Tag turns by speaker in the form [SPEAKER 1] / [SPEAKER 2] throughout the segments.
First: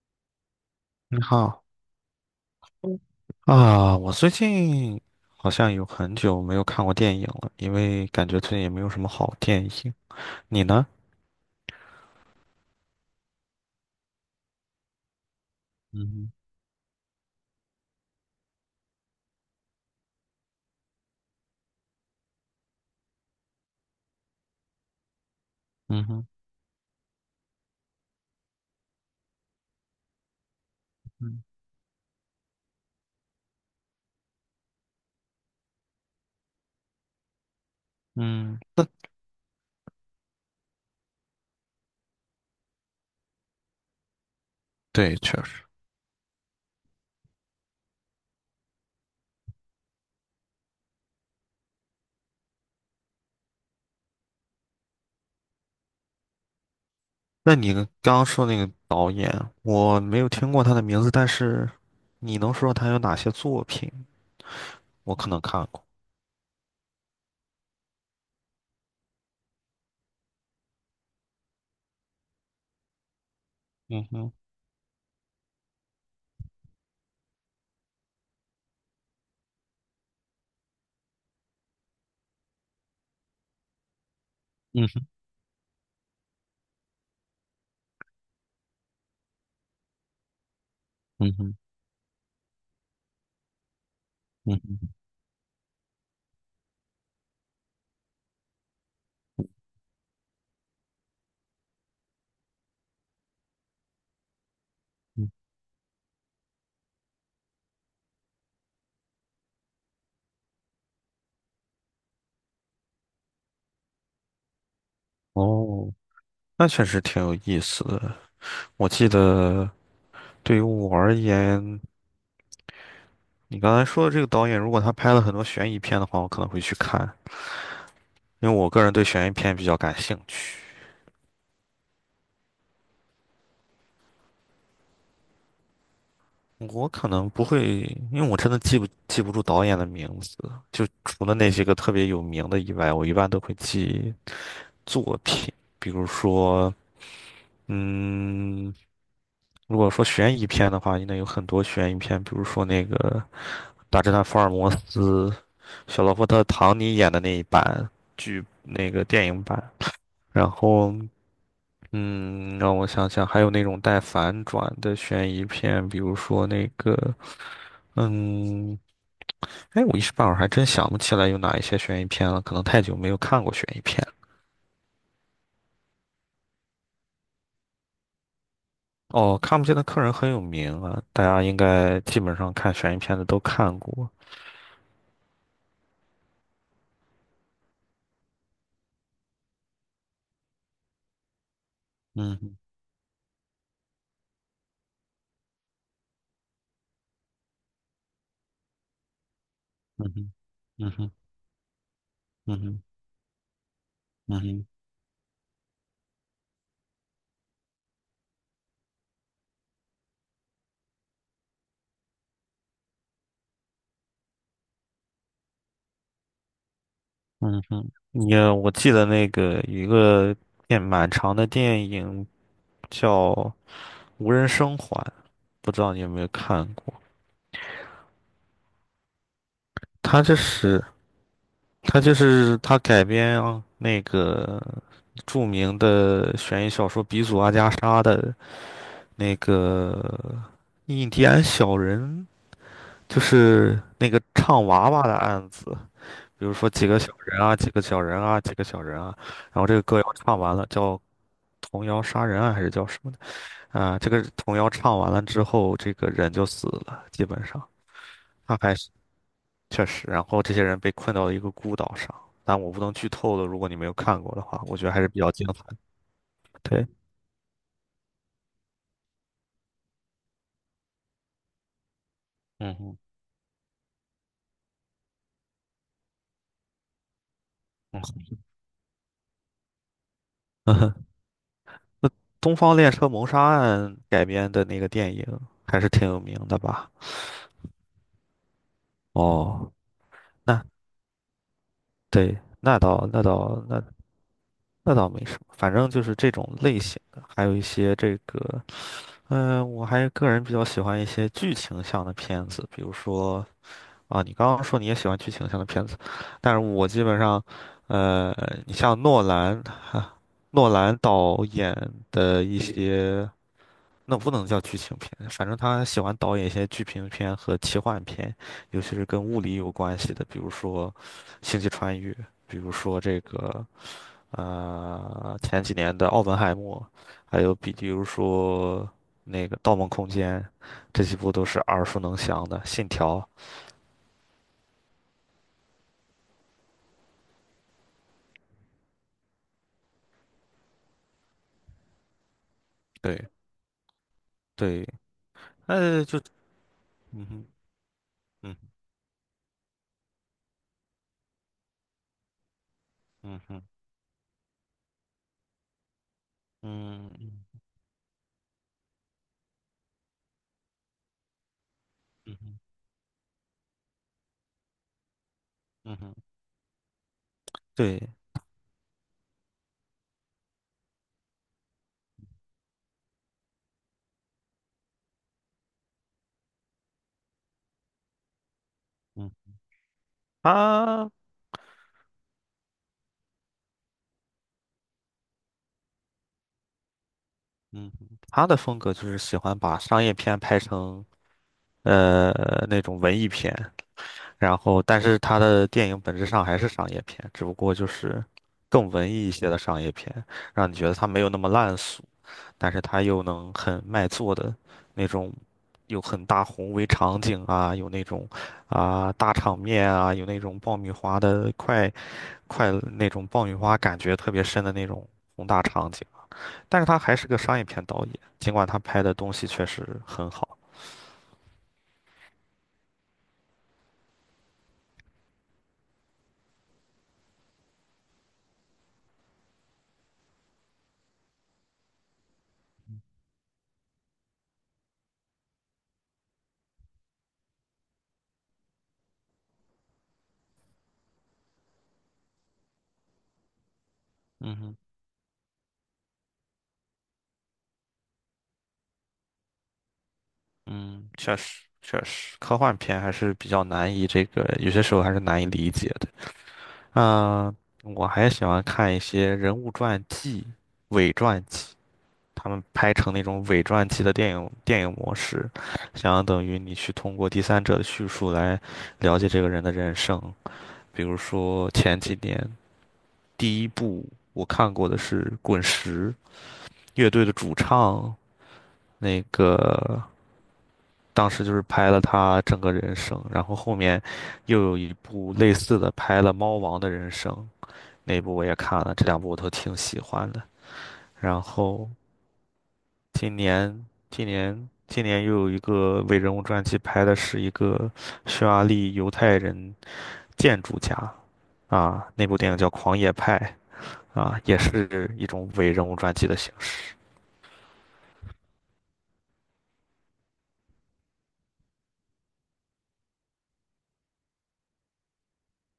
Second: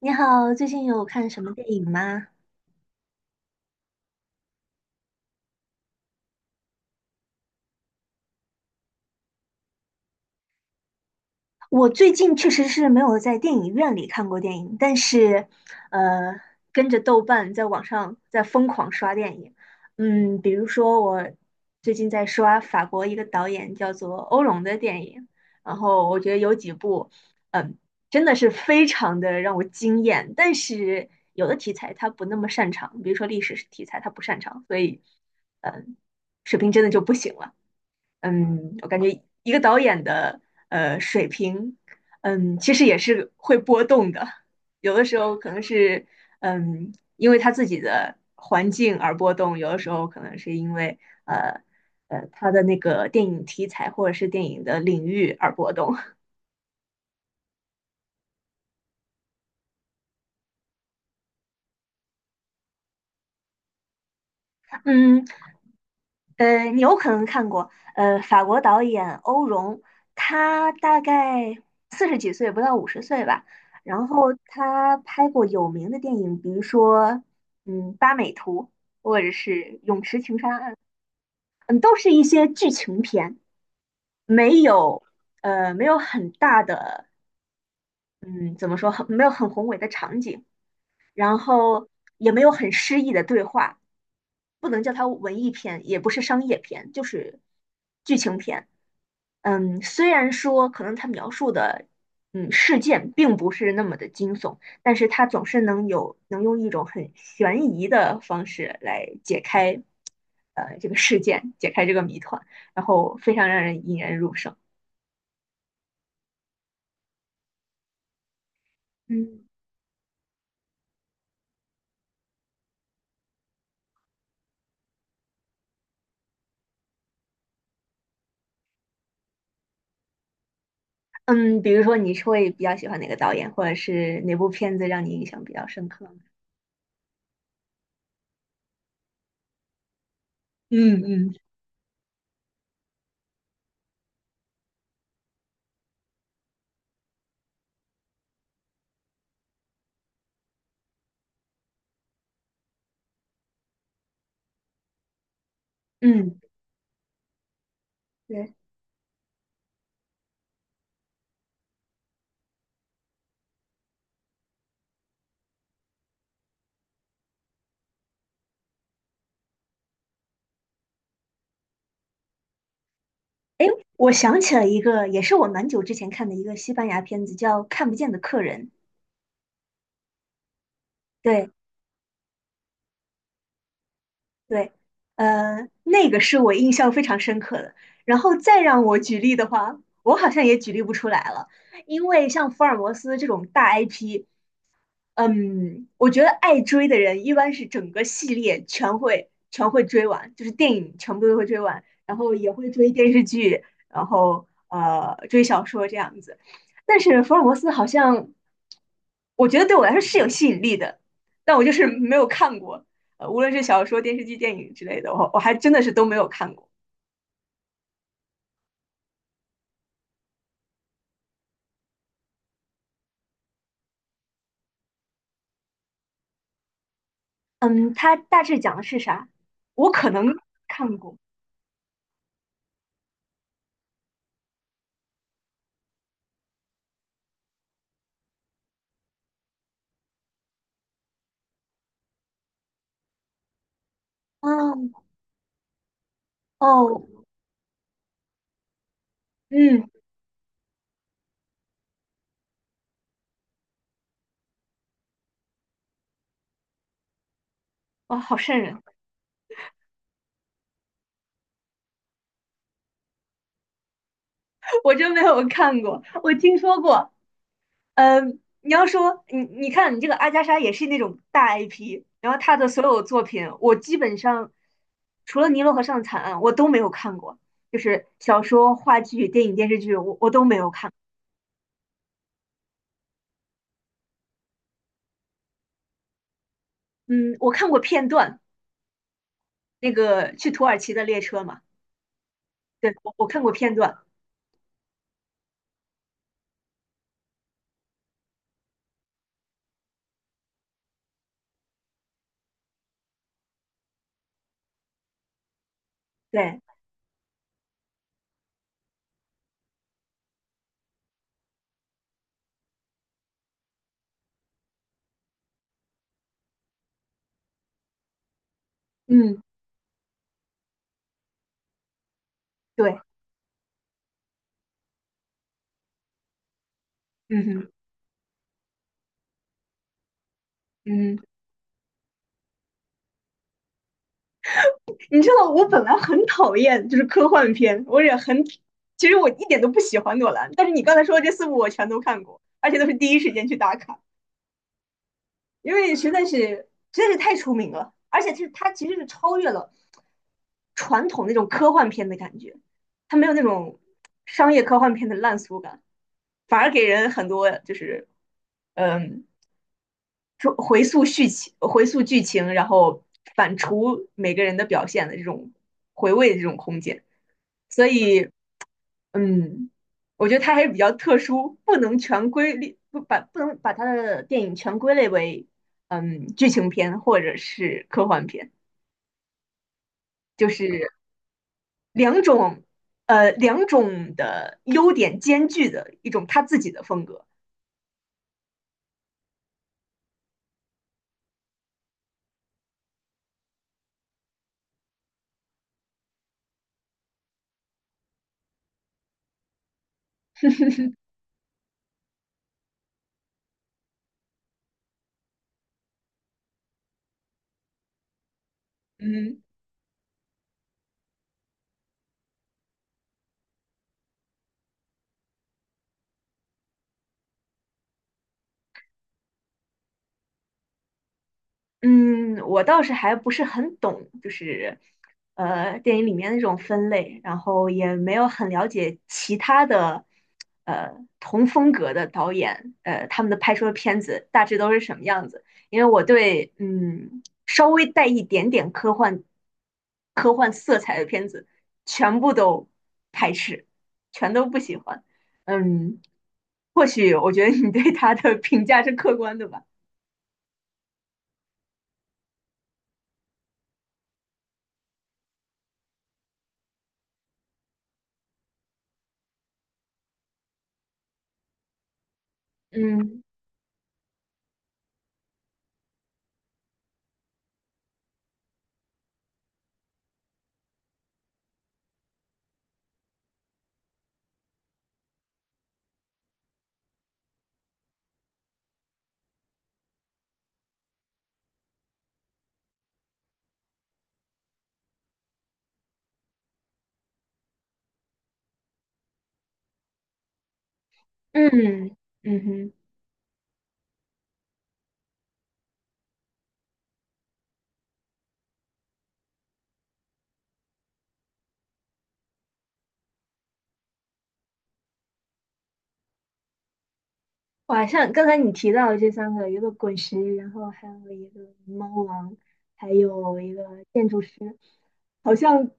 [SPEAKER 1] 你好，最近有
[SPEAKER 2] 你
[SPEAKER 1] 看什么
[SPEAKER 2] 好。
[SPEAKER 1] 电影吗？
[SPEAKER 2] 嗯。啊，我最近好像有很久没有看过电影了，因为感觉最近也没有什么好电影。你呢？
[SPEAKER 1] 我最近确实是没有在电影院里看过电影，但是，
[SPEAKER 2] 嗯哼。
[SPEAKER 1] 呃，跟着豆瓣在网上在疯狂刷电影。比如说我最近在刷法国一个导演叫做欧龙的电影，然
[SPEAKER 2] 嗯
[SPEAKER 1] 后我
[SPEAKER 2] 哼。
[SPEAKER 1] 觉得有几部，嗯，真的是非常的让我惊艳。但是
[SPEAKER 2] 嗯。
[SPEAKER 1] 有的题材他不那么擅长，比如说历史题材他不擅长，所以，嗯，水平真的就不行了。
[SPEAKER 2] 嗯，那
[SPEAKER 1] 我感觉一个导演的水平，其实也是会波动的。有的
[SPEAKER 2] 对，
[SPEAKER 1] 时
[SPEAKER 2] 确
[SPEAKER 1] 候可能
[SPEAKER 2] 实。
[SPEAKER 1] 是因为他自己的环境而波动；有的时候可能是因为呃他的那个电影题材或者是电影的领域而波动。
[SPEAKER 2] 那你刚刚说那个导演，我没有听过他的名字，但是你能说他有哪些作品？我
[SPEAKER 1] 嗯，
[SPEAKER 2] 可能看过。
[SPEAKER 1] 你有可能看过，法国导演欧容，他大概四十几岁，不到50岁吧。
[SPEAKER 2] 嗯
[SPEAKER 1] 然后
[SPEAKER 2] 哼。
[SPEAKER 1] 他拍过有名的电影，比如说，《八美图》或者是《泳池情杀案》，都是一些剧情片，没
[SPEAKER 2] 嗯
[SPEAKER 1] 有，
[SPEAKER 2] 哼。
[SPEAKER 1] 没有很大的，嗯，怎么说，没有很宏伟的场景，
[SPEAKER 2] 嗯
[SPEAKER 1] 然
[SPEAKER 2] 哼。
[SPEAKER 1] 后也没有很诗意的对话，
[SPEAKER 2] 嗯
[SPEAKER 1] 不能
[SPEAKER 2] 哼。
[SPEAKER 1] 叫它文艺片，也不是商业片，就是剧情片。虽然说可能它描述的事件并不是那么的惊悚，但是它
[SPEAKER 2] 嗯。
[SPEAKER 1] 总是能用一种很悬疑的方式来解开这个事件，解开这个谜团，然后非常让人引人入胜。
[SPEAKER 2] 哦，那确实挺有意思的。我记
[SPEAKER 1] 嗯，
[SPEAKER 2] 得对于我而言。你刚才说的这个导演，如果他拍了很多悬疑片的话，我可能会去看，因为我个人对悬疑片比较感兴趣。
[SPEAKER 1] 嗯，比如说你是会比较喜欢哪个导演，或者是哪部片子让你印象比较深刻呢？
[SPEAKER 2] 我可能不会，因为我真的记不住导演的名字，就
[SPEAKER 1] 嗯
[SPEAKER 2] 除
[SPEAKER 1] 嗯。
[SPEAKER 2] 了那些个特别有名的以外，我一般都会记作品。比如说，嗯，如果说悬疑片的话，应该有很多悬疑片，比如说那个《大侦探福尔摩斯》，小罗伯
[SPEAKER 1] 嗯，
[SPEAKER 2] 特·唐尼演的那一版剧，
[SPEAKER 1] 对。
[SPEAKER 2] 那个电影版。然后嗯，让我想想，还有那种带反转的悬疑片，比如说那个，嗯，哎，我一时半会儿还真想不起来有哪一些悬疑片了，可能太久没有看过悬
[SPEAKER 1] 哎，
[SPEAKER 2] 疑片
[SPEAKER 1] 我
[SPEAKER 2] 了。
[SPEAKER 1] 想起了一个，也是我蛮久之前看的一个西班牙片子，叫《看不见的客人》。
[SPEAKER 2] 哦，看不见的客人很有名啊，大家
[SPEAKER 1] 对
[SPEAKER 2] 应该基本上看悬疑片的都看过。
[SPEAKER 1] 对，那个是我印象非常深刻的。然后再让我举例的话，我好像也举例不出来了，因为
[SPEAKER 2] 嗯
[SPEAKER 1] 像
[SPEAKER 2] 哼。
[SPEAKER 1] 福尔摩斯这种大 IP，我觉得爱追的人一般是整个系列全会追
[SPEAKER 2] 嗯哼。
[SPEAKER 1] 完，就是电
[SPEAKER 2] 嗯
[SPEAKER 1] 影
[SPEAKER 2] 哼。
[SPEAKER 1] 全部都会追完，然后也
[SPEAKER 2] 嗯
[SPEAKER 1] 会
[SPEAKER 2] 哼。
[SPEAKER 1] 追电视剧，然
[SPEAKER 2] 嗯
[SPEAKER 1] 后
[SPEAKER 2] 哼。
[SPEAKER 1] 追小说这样子。但是福尔摩斯好像，我觉得对我来说是有吸引力的，但我就是没有看过，无论是小说、电视剧、电影之类的，我还真的是都没有看过。
[SPEAKER 2] 嗯哼。我记得那个有一个电蛮长的电影叫《无人生还》，不知道你有没有看过？
[SPEAKER 1] 嗯，它大致讲的是啥？我可
[SPEAKER 2] 他
[SPEAKER 1] 能
[SPEAKER 2] 这是
[SPEAKER 1] 看过。
[SPEAKER 2] 他就是他改编那个著名的悬疑小说鼻祖阿加莎的那个印第安小人，就是那个唱娃
[SPEAKER 1] 嗯，
[SPEAKER 2] 娃的案子，比如说几个
[SPEAKER 1] 哦，
[SPEAKER 2] 小人啊，几个小人啊，几个小人啊，然后这个
[SPEAKER 1] 嗯，
[SPEAKER 2] 歌要唱完了，叫童谣杀人案还是叫什么的啊？这个童谣唱完了之后，这个人就死了，基本上。
[SPEAKER 1] 哇，好
[SPEAKER 2] 他
[SPEAKER 1] 瘆
[SPEAKER 2] 还
[SPEAKER 1] 人。
[SPEAKER 2] 确实，然后这些人被困到了一个孤岛上，但我不能剧透了，如果你没有看过的话，我觉得
[SPEAKER 1] 我
[SPEAKER 2] 还是
[SPEAKER 1] 真
[SPEAKER 2] 比
[SPEAKER 1] 没
[SPEAKER 2] 较
[SPEAKER 1] 有
[SPEAKER 2] 精彩的。
[SPEAKER 1] 看过，我听说
[SPEAKER 2] 对。
[SPEAKER 1] 过。你要说你看你这个阿加莎也是那种大 IP，然后她的所
[SPEAKER 2] 嗯。
[SPEAKER 1] 有作品，我基本上除了《尼罗河上的惨案》，我都没有看过，就
[SPEAKER 2] 嗯
[SPEAKER 1] 是小
[SPEAKER 2] 哼。
[SPEAKER 1] 说、话剧、电影、电视剧，我都没有
[SPEAKER 2] 嗯
[SPEAKER 1] 看。
[SPEAKER 2] 哼。那《东方列车谋杀案》改编的那个电影还是挺有名的吧？
[SPEAKER 1] 嗯，我看过片段，
[SPEAKER 2] 哦，
[SPEAKER 1] 那个去土
[SPEAKER 2] 那
[SPEAKER 1] 耳其的列车嘛，
[SPEAKER 2] 对，那
[SPEAKER 1] 对，
[SPEAKER 2] 倒
[SPEAKER 1] 我
[SPEAKER 2] 那
[SPEAKER 1] 我看过
[SPEAKER 2] 倒
[SPEAKER 1] 片
[SPEAKER 2] 那
[SPEAKER 1] 段，
[SPEAKER 2] 那倒没什么，反正就是这种类型的，还有一些这个。我还个人比较喜欢一些剧情向的片子，比如说。啊，你刚刚说你也喜欢剧情向的片子，但是
[SPEAKER 1] 对，
[SPEAKER 2] 我基本上，呃，你像诺兰导演的一些，那不能叫剧情片，反正他喜欢导演一些剧情片和奇幻片，尤其是跟物
[SPEAKER 1] 嗯，
[SPEAKER 2] 理有关系的，比如说《星际穿越》，比如说
[SPEAKER 1] 对，
[SPEAKER 2] 这个前几年的《奥本海默》，还
[SPEAKER 1] 嗯
[SPEAKER 2] 有
[SPEAKER 1] 哼，
[SPEAKER 2] 比如说那个《盗梦空间》，这几
[SPEAKER 1] 嗯哼。
[SPEAKER 2] 部都是耳熟能详的，《信条》。
[SPEAKER 1] 你知道，我本来很讨厌就是科幻片，我也很，其实我一点都不喜欢诺兰，但是你刚才说的这四部我全都看过，而且都是第一
[SPEAKER 2] 对。
[SPEAKER 1] 时间去打卡，
[SPEAKER 2] 对。
[SPEAKER 1] 因为实
[SPEAKER 2] 就
[SPEAKER 1] 在是实在是
[SPEAKER 2] 嗯
[SPEAKER 1] 太
[SPEAKER 2] 哼。
[SPEAKER 1] 出名了，而且是
[SPEAKER 2] 嗯
[SPEAKER 1] 它其实是超越了传统那种科幻片的感觉，它没有
[SPEAKER 2] 嗯
[SPEAKER 1] 那
[SPEAKER 2] 哼。
[SPEAKER 1] 种商业科幻片的烂俗感，反而给
[SPEAKER 2] 嗯
[SPEAKER 1] 人很多
[SPEAKER 2] 嗯
[SPEAKER 1] 就是嗯，说回溯剧情、回溯剧
[SPEAKER 2] 嗯
[SPEAKER 1] 情，
[SPEAKER 2] 哼。
[SPEAKER 1] 然后反刍每个人的表现的这种
[SPEAKER 2] 嗯
[SPEAKER 1] 回
[SPEAKER 2] 哼。
[SPEAKER 1] 味的这种空间。所
[SPEAKER 2] 对。
[SPEAKER 1] 以嗯，我觉得它还是比较特殊，不能全归类，不能把它的电影全归类为剧情片或者是科幻片，
[SPEAKER 2] 嗯。
[SPEAKER 1] 就是
[SPEAKER 2] 他。
[SPEAKER 1] 两种两种的优点兼具的一种他自己的风格。
[SPEAKER 2] 嗯哼。他的风格就是喜欢把商业片拍成呃那种文艺片，然后但是他的电影本质上还是商业片，只不过就是更文艺一些的商业片，让你觉得他没有那么烂俗，但是他又能很卖座的那种。有很大宏伟场景啊，有那种啊大
[SPEAKER 1] 嗯。
[SPEAKER 2] 场面啊，有那种爆米花的快乐那种爆米花感觉特别深的那种宏大场景，但是他还是个商业片导演，尽管他拍的东西确实很好。
[SPEAKER 1] 嗯，我倒是还不是很懂，就是电影里面那种分类，然后也没有很了解其他的呃同风格的导演，他们的拍出的片子大致都是什么样子。因为我对稍微带一点点科幻色彩的片子全部都排斥，全都
[SPEAKER 2] 嗯
[SPEAKER 1] 不喜
[SPEAKER 2] 哼。
[SPEAKER 1] 欢。嗯，或许我觉得你对他的评价是客观的吧。
[SPEAKER 2] 嗯，确实确实，科幻片还是比较难以这个，有些时候还是难以理解的。嗯、我还喜欢看一些人物传记、伪传记，他们拍成
[SPEAKER 1] 嗯。
[SPEAKER 2] 那种伪传记的电影模式，相等于你去通过第三者的叙述来了解这个人的人生。比如说前几年。第一部我看过的是滚石乐队的主唱，那个当时就是拍了他整个人生，然后后面又有一部类似的拍了猫王的人生，那部我也看了，这两部我都挺喜欢的。然后
[SPEAKER 1] 嗯嗯哼。
[SPEAKER 2] 今年今年又有一个伟人物传记，拍的是一个匈牙利犹太人建筑家啊，那部电影叫《狂野派》啊，也是一种伪人物传记的形式。
[SPEAKER 1] 哇，像刚才你提到的这三个，一个滚石，然后还有一个猫王，还有一个建筑师，好像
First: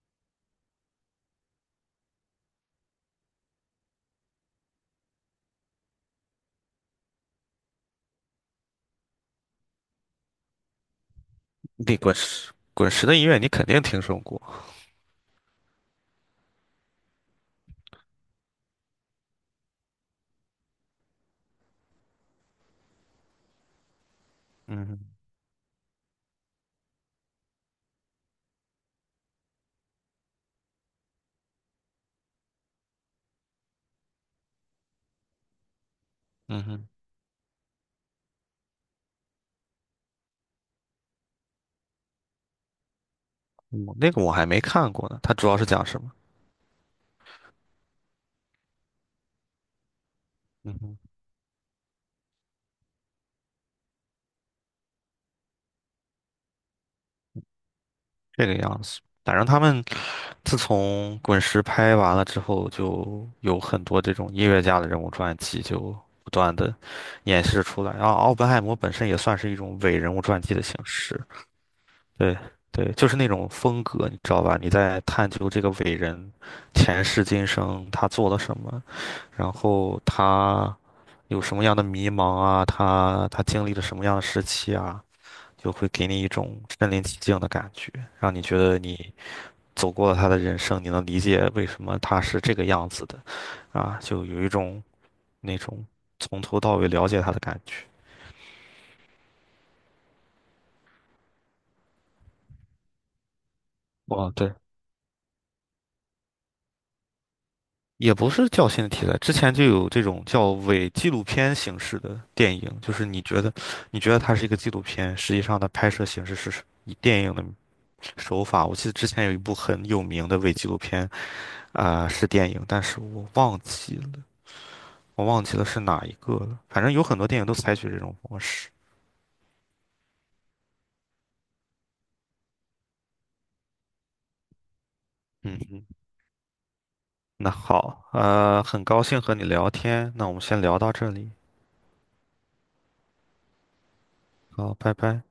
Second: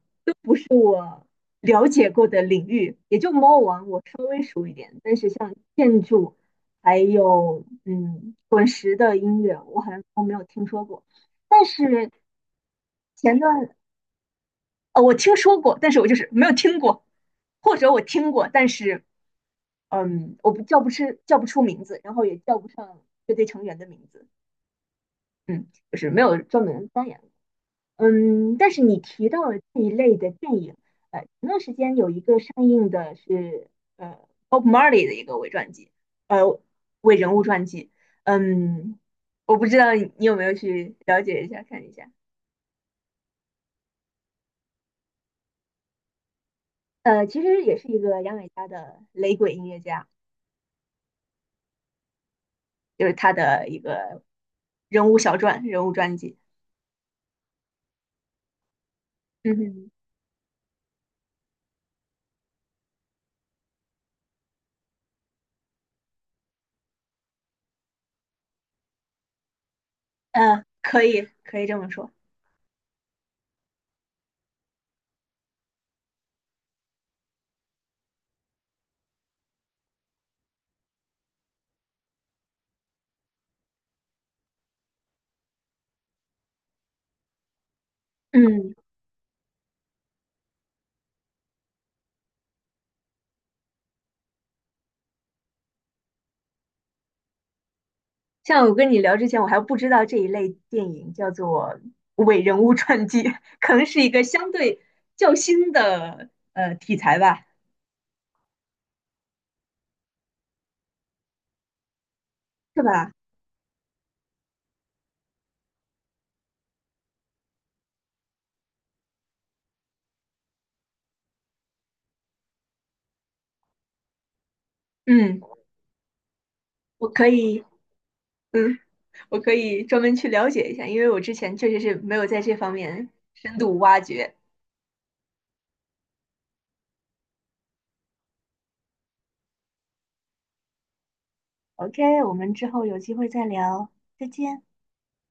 [SPEAKER 1] 了解过的领域，也就猫王我稍微熟一点，但是像建筑，还有滚石的音乐，我好像都没有听说过。但
[SPEAKER 2] 那
[SPEAKER 1] 是
[SPEAKER 2] 滚石的音乐
[SPEAKER 1] 前
[SPEAKER 2] 你肯
[SPEAKER 1] 段
[SPEAKER 2] 定听说过。
[SPEAKER 1] 我听说过，但是我就是没有听过，或者我听过，但是我不叫不出名字，然后也叫不上乐队成员的名字，
[SPEAKER 2] 嗯哼。
[SPEAKER 1] 嗯，就是没有专门钻研过，但是你提到了这一类的电影，前段时间有一个上映的是呃 Bob Marley 的一个伪传记，呃，
[SPEAKER 2] 嗯哼。
[SPEAKER 1] 伪人物传记，嗯，我不知道你有没有去了解一下看一下，
[SPEAKER 2] 我那个我还没看过呢，它主要是讲什么？
[SPEAKER 1] 其实也是一个牙买加的雷鬼音乐家，
[SPEAKER 2] 嗯哼。
[SPEAKER 1] 就是他的一个人物小传、人物传记，
[SPEAKER 2] 这个样子。反正
[SPEAKER 1] 嗯
[SPEAKER 2] 他们
[SPEAKER 1] 哼。
[SPEAKER 2] 自从滚石拍完了之后，就有很多这种音乐家的人物传记，就不断的演示出来。然后奥本海默本身也算是一种伪人物传记的
[SPEAKER 1] 嗯，
[SPEAKER 2] 形
[SPEAKER 1] 可
[SPEAKER 2] 式，
[SPEAKER 1] 以，可以这么说。
[SPEAKER 2] 对对，就是那种风格，你知道吧？你在探究这个伟人前世今生，他做了什么，然后他。有什么样的迷茫啊，他经历了什么样的时期啊，就会给你一种身临其境的感觉，让你觉
[SPEAKER 1] 嗯，
[SPEAKER 2] 得你走过了他的人生，你能理解为什么他是这个样子的啊，就有一种那种从头到尾了解他的感觉。
[SPEAKER 1] 像我跟你聊之前，我还不知道这一类电影叫做伪人物传记，可能是一个
[SPEAKER 2] 哦，
[SPEAKER 1] 相
[SPEAKER 2] 对，
[SPEAKER 1] 对较新的题材吧，
[SPEAKER 2] 也不是较新的题材，之前就有这种叫伪纪录片形式的电影，
[SPEAKER 1] 是
[SPEAKER 2] 就是
[SPEAKER 1] 吧？
[SPEAKER 2] 你觉得它是一个纪录片，实际上它拍摄形式是以电影的手法。我记得之前有一部很有名的伪纪录片，啊、是电影，但是我忘记了，我
[SPEAKER 1] 嗯，
[SPEAKER 2] 忘记了是哪一个了。反正有
[SPEAKER 1] 我
[SPEAKER 2] 很多
[SPEAKER 1] 可
[SPEAKER 2] 电影都
[SPEAKER 1] 以，
[SPEAKER 2] 采取这种模式。
[SPEAKER 1] 嗯，我可以专门去了解一下，因为我之前确实是没有在这方面深度挖掘。
[SPEAKER 2] 嗯嗯，那好，很高兴和你聊天，那我们先聊到这里，
[SPEAKER 1] OK，我们之后有机会再聊，再见。
[SPEAKER 2] 好，拜拜。